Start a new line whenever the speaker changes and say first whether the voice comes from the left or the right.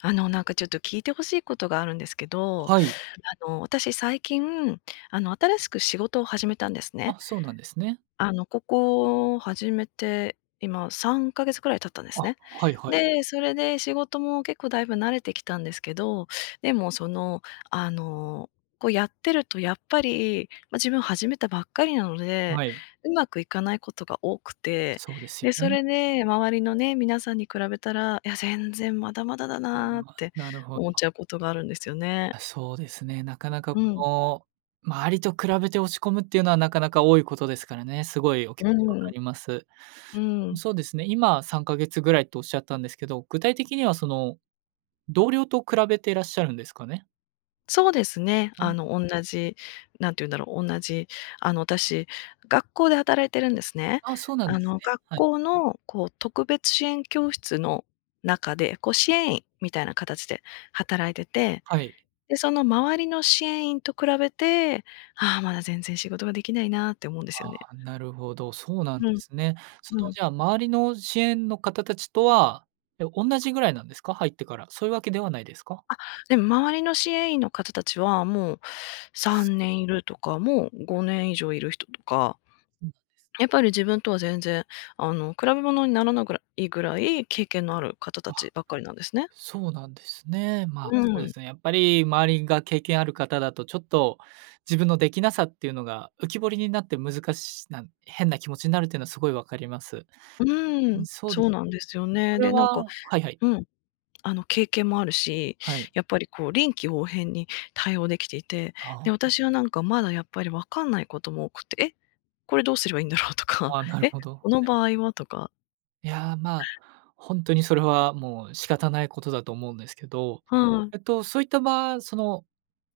left: あの、なんかちょっと聞いてほしいことがあるんですけど、
right: はい。
left: あの、私最近、あの、新しく仕事を始めたんですね。
right: あ、そうなんですね。
left: あの、ここ、始めて、今3ヶ月くらい経ったんです
right: あ、
left: ね。
right: はいはい。
left: で、それで仕事も結構だいぶ慣れてきたんですけど、でも、その、あの、こう、やってるとやっぱり、ま、自分始めたばっかりなので、
right: はい。
left: うまくいかないことが多くて、
right: そうですよ
left: で、そ
right: ね。
left: れで周りのね、皆さんに比べたら、いや、全然まだまだだ
right: うー
left: な
right: ん、
left: っ
right: わ、
left: て
right: なるほど。
left: 思っちゃうことがあるんですよね。
right: あ、そうですね、なかなか、
left: うん。
right: こう、周りと比べて落ち込むっていうのはなかなか多いことですからね。すごいお気持
left: う
right: ちわ
left: ー
right: か
left: ん。
right: ります。
left: う
right: うん、
left: ん。
right: そうですね、今、3ヶ月ぐらいとおっしゃったんですけど、具体的には、その、同僚と比べてらっしゃるんですかね？
left: そうですね。
right: うん。
left: あの、おんなじ、なんていうんだろう、おんなじあの、私学校で働いてるんですね。
right: ああ、そうなんで
left: あ
right: す
left: の、
right: ね、
left: 学
right: はい。
left: 校のこう、特別支援教室の中で、こ、
right: う
left: う
right: ん、は
left: 支
right: い。
left: 援員みたいなかたちで働いてて、
right: はい。
left: で、その周りの支援員と比べて、ああ、まだ全然仕事ができないなって思うんです
right: あ
left: よね。
right: あ、なるほど。そうなんで
left: うん。
right: すね。その、
left: うん。
right: じゃあ周りの支援の方達とは、え、おんなじぐらいなんですか？入ってから。そういうわけではないですか？
left: あ、でも、周りの支援員の方達は、もう3年いるとか、もう5年以上いる人とか。
right: うん。
left: やっぱり自分とは全然、あの、比べ物にならなぐらいぐらい経験のある方
right: あ。
left: 達ばっかりなんですね。
right: そうなんですね、まあ、
left: う
right: そうで
left: ん。
right: すね、やっぱり周りが経験ある方だと、ちょっと自分のできなさっていうのが浮き彫りになって、難しな変な気持ちになるっていうのはすごいわかります。
left: うー
right: うん、
left: ん、
right: そうで
left: そうなんですよ
right: そ
left: ね。
right: れ
left: で、なんか
right: ははいはい。
left: うん、あの、経験もあるし、
right: はい。
left: やっぱり、こう、臨機応変に対応できていて、
right: あ、は
left: で、
right: は。
left: 私はなんかまだやっぱりわかんないことも多くて、「え、これどうすればいいんだろう」とか、
right: ああ、なる
left: 「え、
right: ほど、
left: この
right: はい。
left: 場合は」とか
right: いや、まあ、ほんとにそれはもう、仕方ないことだと思うんですけど、
left: はい。
right: えっと、そういったばその、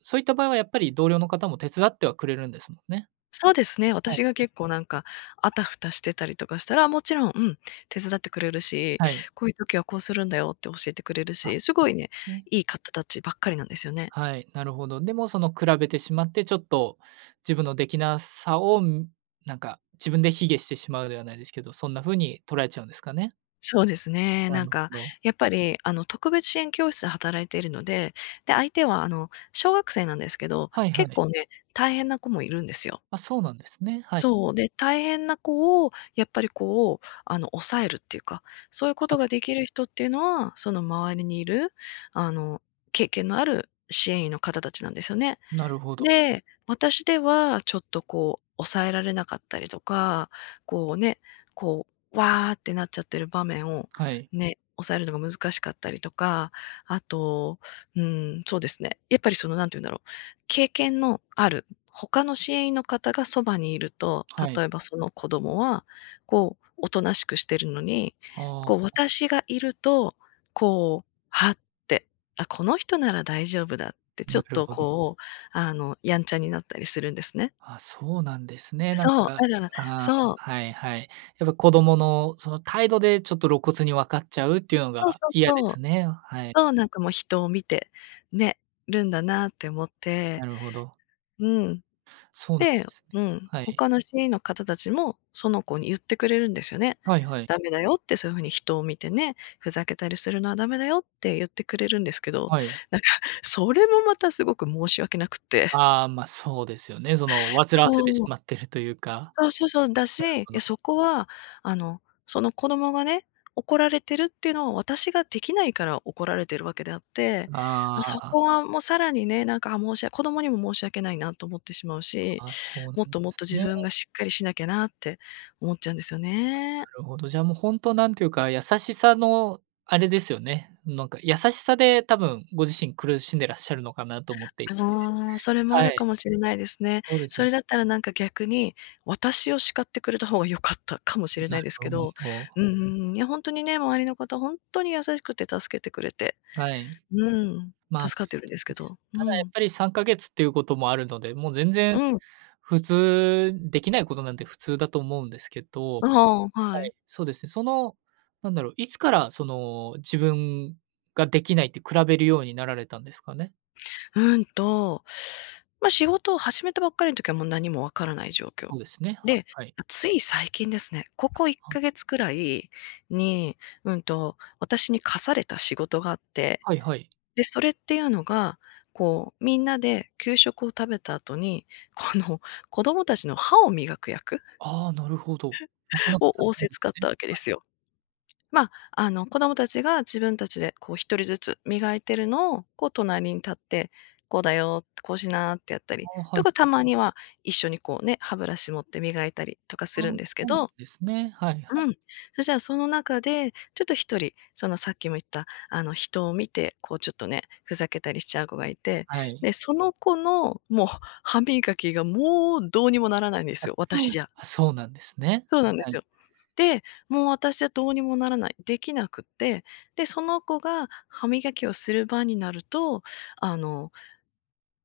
right: そういった場合はやっぱり同僚の方も手伝ってはくれるんですもんね？
left: そうですね、
right: はい。
left: 私が結構なんか、あたふたしてたりとかしたら、もちろん、うん、手伝ってくれるし、
right: はい。
left: 「こういう時はこうするんだよ」って教えてくれる
right: あ、そ
left: し、す
right: う
left: ご
right: で
left: いね、
right: すね。
left: いい方たちばっかりなんですよね。
right: はい、なるほど。でもその、比べてしまってちょっと、自分のできなさをなんか、自分で卑下してしまうではないですけど、そんな風に捉えちゃうんですかね？
left: そうですね。
right: な
left: なん
right: るほ
left: か、
right: ど。
left: やっぱりあの、特別支援教室で働いているので、で、相手はあの、小学生なんですけど、
right: はいは
left: 結
right: い。
left: 構ね、大変な子もいるんですよ。
right: あ、そうなんですね、はい。
left: そう、で、大変な子をやっぱりこう、あの、抑えるっていうか、そういうこ
right: は
left: と
right: い。
left: ができる人っていうのは、その周りにいる、あの、経験のある支援員の方たちなんですよね。
right: なるほど。
left: で、私ではちょっとこう抑えられなかったりとか、こうね、こう、わあってなっちゃってる場面を、
right: はい。
left: ね、抑えるのが難しかったりとか、あと、うーん、そうですね、やっぱりその何て言うんだろう、経験のある他の支援員の方がそばにいると、
right: はい。
left: 例えばその子供は、こうおとなしくしてるのに、
right: あ
left: こう
right: あ。
left: 私がいると、こう、はって、あ、この人なら大丈夫だって、ちょ
right: な
left: っ
right: る
left: と
right: ほど。
left: こう、あのやんちゃになったりするんですね。
right: あ、そうなんですね。なん
left: そう、
right: か、
left: だから、
right: ああ、
left: そう。
right: はいはい。やっぱ子供のその態度でちょっと露骨にわかっちゃうっていうの
left: そうそ
right: が
left: う
right: 嫌で
left: そ
right: す
left: う。
right: ね。はい。
left: そう、なんかもう人を見てね、るんだなって思って
right: なるほど。
left: うん。
right: そうなん
left: で
right: ですね。
left: うん、
right: はい。
left: 他の支援員の方たちも、その子に言ってくれるんですよね。
right: はいはい。
left: 「だめだよ」って、「そういう風に人を見てね、ふざけたりするのはだめだよ」って言ってくれるんですけど、
right: はい。
left: なんかそれもまたすごく申し訳なくって。
right: ああ、ま、そうですよね。その、煩わせて
left: そ
right: し
left: う。
right: まってるというか。
left: そうそうそう、だし、
right: なる
left: い
right: ほ
left: や、
right: ど。
left: そこはあの、その子どもがね、怒られてるっていうのは私ができないから怒られてるわけであって、
right: あ
left: あ、そ
right: あ。
left: こはもう、さらにね、なんか、ああ、申しわ子供にも申し訳ないなと思ってしまうし、
right: あ、そうなん
left: もっ
right: で
left: ともっ
right: す
left: と自
right: ね。
left: 分がしっかりしなきゃなって思っちゃうんですよ
right: あ、
left: ね。
right: なるほど。じゃもうほんとなんていうか、優しさのあれですよね。なんか優しさで多分、ご自身苦しんでらっしゃるのかなと思っていて。
left: ああ、それもあ
right: は
left: る
right: い。
left: かもしれないですね。
right: そうですよ
left: そ
right: ね。
left: れだったらなんか、逆に私を叱ってくれた方が良かったかも
right: う
left: し
right: ん、
left: れ
right: な
left: ない
right: る
left: です
right: ほ
left: けど、
right: ど。
left: うんうんうん、いやほんとにね、周りの方ほんとに優しくて助けてくれて。
right: はい。
left: うん、
right: まあ、
left: 助
right: そ
left: かって
right: う
left: るん
right: で
left: です
right: す
left: け
right: ね。
left: ど。う
right: ただやっ
left: ん。
right: ぱり3ヶ月っていうこともあるので、もう全然、
left: うん。
right: 普通できないことなんて普通だと思うんですけど、
left: ああ、は
right: は
left: い。
right: い、そうですね。その、なんだろう、いつからその自分ができないって比べるようになられたんですかね？
left: うーんと、まあ、仕事を始めたばっかりの時はもう何も分からない状況。
right: そうですね。
left: で、
right: はいはい。
left: つい最近ですね、ここいっ
right: は
left: かげつくらいに、うーんと、私に課された仕事があって、
right: はいはい。
left: で、それっていうのが、こう、みんなで給食を食べた後に、この子供達の歯を磨く役
right: ああ、なるほど。なかな か
left: を
right: 大
left: 仰
right: 変
left: せ
right: で
left: つかっ
right: す
left: た
right: ね。
left: わけで
right: はい。
left: すよ。まあ、あの子供たちが自分たちでこう1人ずつ磨いてるのを、こう隣に立って、「こうだよ」って、「こうしな」ってやった
right: あ
left: り、
right: あ、は
left: と
right: い。
left: かたまには、一緒にこうね、歯ブラシ持って磨いたりとかす
right: ああ、
left: るんですけ
right: そうなん
left: ど。
right: ですね、はいは
left: う
right: い。
left: ん、そしたらその中で、ちょっと1人、そのさっきも言ったあの人を見て、こうちょっとね、ふざけたりしちゃう子がいて、
right: はい。
left: で、その子のもう歯磨きがもう、どうにもならないんで
right: あ、
left: すよ、私じゃ。
right: あ、そうなんですね。
left: そうなんで
right: は
left: す
right: い。
left: よ。で、もう私はどうにもならない。できなくて、で、その子が歯磨きをする番になると、あの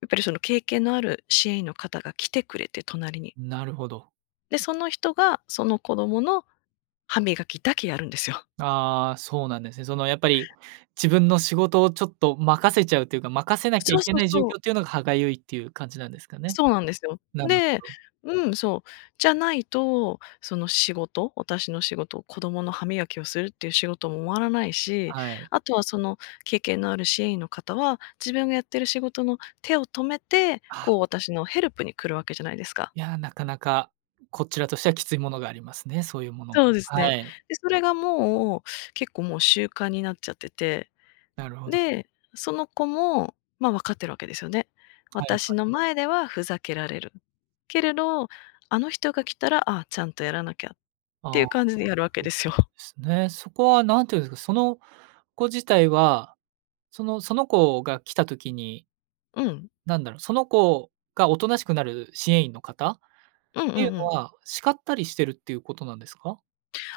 left: やっぱりその経験のある支援員の方が来てくれて、隣に。
right: なるほど。
left: で、その人がその子供の歯磨きだけやるんですよ。
right: ああ、そうなんですね。そのやっぱり自分の仕事をちょっと任せちゃうというか、任せなきゃ
left: そ
right: い
left: う
right: け
left: そう
right: ない状
left: そう。
right: 況っていうのが歯がゆいっていう感じなんですかね。
left: そうなんですよ。
right: なる
left: で、
right: ほど。
left: うん、そう。じゃないとその仕事私の仕事、子供の歯磨きをするっていう仕事も終わらないし。
right: はい。
left: あとはその経験のある支援員の方は、自分がやっている仕事の手を止めて、
right: あ
left: こう
right: あ。
left: 私のヘルプに来るわけじゃないですか。
right: いや、なかなか、こちらとしてはきついものがありますね。そういうもの。
left: そうです
right: は
left: ね。
right: い。
left: で、それがもう結構もう習慣になっちゃってて。
right: なるほど。
left: で、その子も、ま、わかってるわけですよね。
right: はいは
left: 私
right: い。
left: の前ではふざけられる。けれど、あの人が来たら、ああちゃんとやらなきゃっ
right: あ
left: てい
right: ああ
left: う
right: あ、
left: 感じでやるわけ
right: そう
left: です
right: なんで
left: よ。
right: すね。そこはなんていうんですか、その子自体は、そのその子が来た時に
left: うん。
right: なんだろう、その子がおとなしくなる支援員の方っ
left: うんう
right: ていう
left: んう
right: の
left: ん。
right: は叱ったりしてるっていうことなんですか？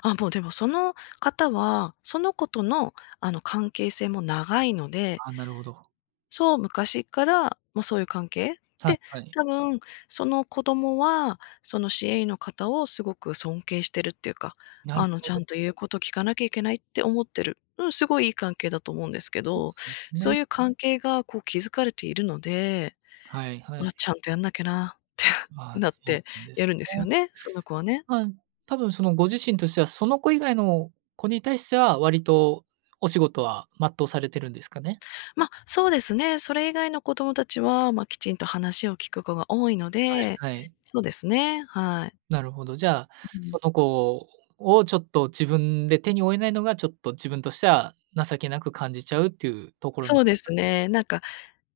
left: あ、もうでもその方はその子との、あの関係性も長いので。
right: あ、なるほど。
left: そう、昔っから、ま、そういう関係
right: はい
left: で、
right: はい。
left: たぶんその子供はその支援員の方をすごく尊敬してるっていうか、
right: なる
left: あの
right: ほ
left: ちゃ
right: ど。
left: んと言うこと聞かなきゃいけないって思ってる。うん、すごいいい関係だと思うんですけ
right: そ
left: ど、
right: うです
left: そう
right: ね。
left: いう関係がこう築かれているので、
right: はいは
left: ま、
right: い。
left: ちゃんとやんなきゃなって
right: あ、
left: なっ
right: そう
left: て
right: なんです
left: やるんですよ
right: ね。
left: ね、その子はね。
right: はん。多分そのご自身としては、その子以外の子に対しては、割とお仕事は全うされてるんですかね？
left: ま、そうですね。それ以外の子どもたちは、ま、きちんと話を聞く子が多いの
right: はい
left: で、
right: はい。
left: そうですね、はい。
right: なるほど。じゃあ、
left: ううん。
right: その子ををちょっと自分で手に負えないのが、ちょっと自分としては情けなく感じちゃうっていうところなん
left: そ
right: で
left: うで
right: すか
left: す
right: ね。
left: ね、なんか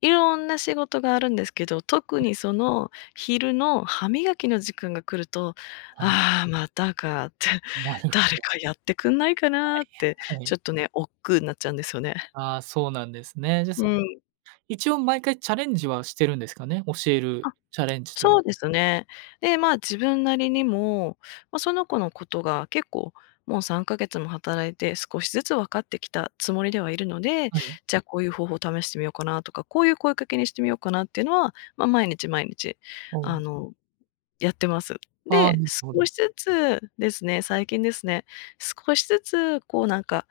left: いろんな仕事があるんですけど、特
right: はい。
left: にその昼の歯磨きの時間が来ると、
right: あん。
left: 「ああ、またか」って、
right: なるほ
left: 「誰
right: ど。
left: かやってくんないかな」って、
right: はいはい。
left: ちょっとね、億劫なっちゃうんですよね。
right: ああ、そうなんですね。じゃ、
left: う
right: その、
left: ん。
right: 一応毎回チャレンジはしてるんですかね。教える
left: あ、
right: チャレンジと
left: そ
right: う。
left: うですね。で、ま、自分なりにも、ま、その子のことが結構、もう3ヶ月も働いて、少しずつ分かってきたつもりではいるので、
right: はい。
left: じゃあこういう方法を試してみようかなとか、こういう声かけにしてみようかなっていうのは、ま、毎日、毎日
right: お
left: あ
right: お。
left: の、やってます。
right: ああ、
left: で、
right: なるほ
left: 少
right: ど。
left: しずつですね、最近ですね、少しずつこうなんか、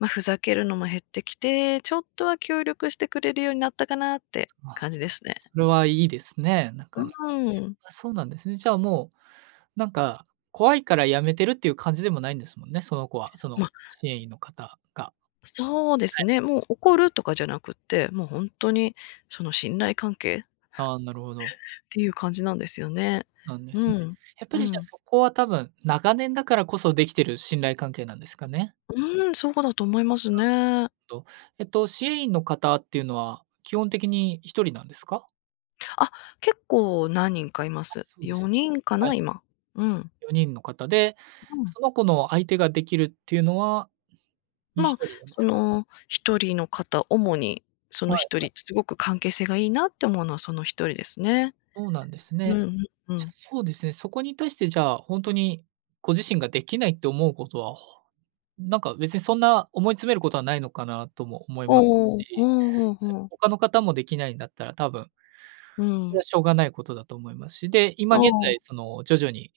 left: ま、ふざけるのも減ってきて、ちょっとは協力してくれるようになったかなって
right: あ、
left: 感じですね。
right: それはいいですね。な
left: う
right: かなか。
left: ーん。
right: あ、そうなんですね。じゃあもうなんか、怖いからやめてるっていう感じでもないんですもんね、その子はその
left: ま。
right: 支援員の方が。
left: そうで
right: は
left: す
right: い。
left: ね、もう怒るとかじゃなくって、もう本当にその信頼関係
right: ああ、なるほど。
left: っていう感じなんですよね。
right: なんで
left: う
right: すね。
left: ん
right: やっぱ
left: う
right: りじゃあ
left: ん。
right: そこは多分長年だからこそできてる信頼関係なんですかね。
left: うーん、そうだと思います
right: [unintelligible]
left: ね。
right: ど、えっと、支援員の方っていうのは基本的に1人なんですか？
left: あ、結構何人かいま
right: あ、
left: す。
right: そうで
left: よ
right: す。
left: にんか
right: はい。
left: な、今。うん。
right: 4人の方で、
left: ううん。
right: その子の相手ができるっていうのは、いひ
left: ま、
right: とりなんで
left: そ
right: すか？
left: の一人の方、主にそ
right: は
left: の
right: い
left: 一
right: はい。
left: 人、すごく関係性がいいなって思うのはその一人ですね。
right: そうなんです
left: う
right: ね。
left: んうんう
right: じゃ、
left: ん。
right: そうですね、そこに対してじゃあ、ほんとにご自身ができないって思うことは、ほなんか別にそんな思い詰めることはないのかなとも思います
left: おお、ふ
right: し、
left: んふんふ
right: [unintelligible]
left: ん。
right: 他の方もできないんだったら多分
left: う
right: それは
left: ん。
right: しょうがないことだと思いますし、で、今
left: あ
right: 現
left: あ。
right: 在その徐々に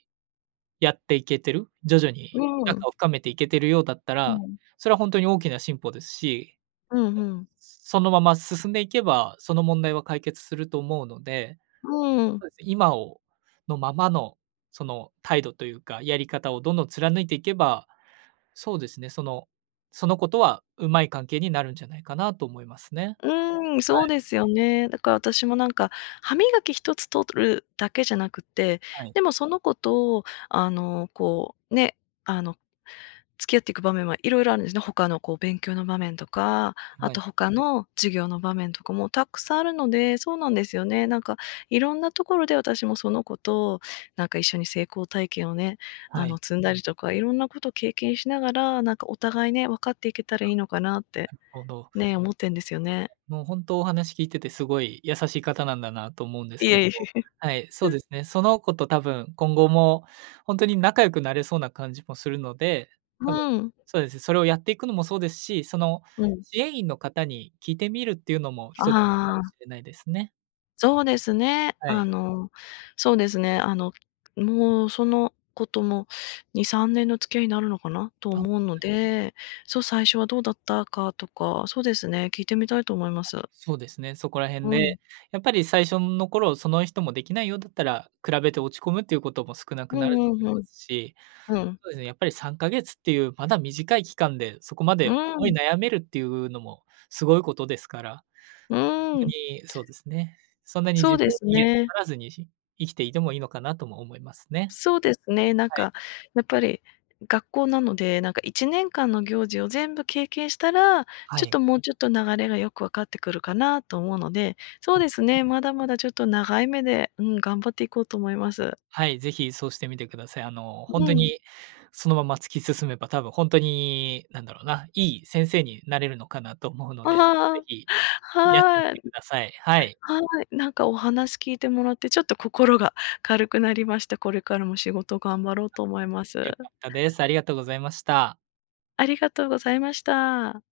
right: やっていけてる、徐々
left: う
right: に
left: んう
right: 仲
left: ん。
right: を深めていけてるようだった
left: う
right: ら、
left: ん。
right: それはほんとに大きな進歩ですし
left: うん、ふん。
right: そのまま進んでいけば、その問題は解決すると思うので、
left: うーん。
right: そうです、今をのままの、その態度というか、やり方をどんどん貫いていけば、そうですねその、その子とはうまい関係になるんじゃないかなと思いますね、
left: うーん、
right: は
left: そう
right: い。
left: ですよね。だから私もなんか、歯磨き一つ取るだけじゃなくて、
right: はい。
left: でもその子とあのこう、ね、あの付き合っていく場面はいろいろあんですね、他のこう勉強の場面とか、
right: え
left: あ
right: は
left: と
right: い。
left: 他の授業の場面とかもたくさんあるので、そうなんですよね。なんかいろんなところで私もその子となんか一緒に成功体験をね、あ
right: はい。
left: の積んだりとかいろんなこと経験しながら、なんかお互いね、わかっていけた
right: あ、
left: らいいのかなっ
right: な
left: て。
right: るほど。
left: ね、思ってんですよね。
right: もうほんと、お話聞いててすごい優しい方なんだなと思うんです
left: い
right: けど、
left: え。
right: はい、そうですね。その子と多分今後もほんとに仲良くなれそうな感じもするので、多分、
left: うん。
right: そうです、それをやっていくのもそうですし、その
left: うん。
right: 支援員の方に聞いてみるっていうのも
left: あ
right: 一つかも
left: あああ。
right: しれないですね。
left: そうですね。
right: は
left: あ
right: い。
left: の、そうですね、あの、もうその子とも、2、3年の付き合いになるのかなと
right: あん、はい
left: 思うの
right: はい。
left: で、そう、最初はどうだったかとか、そうですね、聞いてみたいと思いま
right: あ、
left: す。
right: そうですね。そこらへん
left: う
right: ね、
left: ん。
right: やっぱり最初、ん、の頃その人もできないようだったら、比べて落ち込むということも少なく
left: う
right: なると
left: んうん、
right: 思い
left: ふ
right: ま
left: ん。
right: すし、
left: うん。
right: そうですね、やっぱり3ヶ月っていうまだ短い期間で、そこま
left: う
right: で
left: ー
right: 思い
left: ん。
right: 悩めるっていうのもすごいことですから。
left: う
right: ほんと
left: ーん。
right: にそうですね。そんなに自
left: そうで
right: 分、
left: す
right: 卑下な
left: ね。
right: さらずに、ひ生きていてもいいのかなとも思いますね。
left: そうですね、なん
right: はい。
left: かやっぱり学校なので、なんか、1年間の行事を全部経験したら、
right: は
left: ちょっ
right: い。
left: ともうちょっと流れがよくわかってくるかなと思うので、そ
right: そ
left: う
right: う、
left: です
right: ね。
left: ね、まだまだちょっと長い目で、うん、頑張っていこうと思います。
right: はい、ぜひそうしてみてください。あの、
left: う
right: ほんと
left: うん。
right: にそのまま突き進めば多分ほんとに、なんだろうな、いい先生になれるのかなと思うの
left: あ
right: で、
left: は、
right: ぜ
left: あ
right: ひやってみ
left: あ、は
right: て
left: い。
right: ください。はい。
left: はい。なんかお話聞いてもらってちょっと心が軽くなりました。これからも仕事頑張ろうと思います。
right: よかったです。ありがとうございました。
left: ありがとうございました。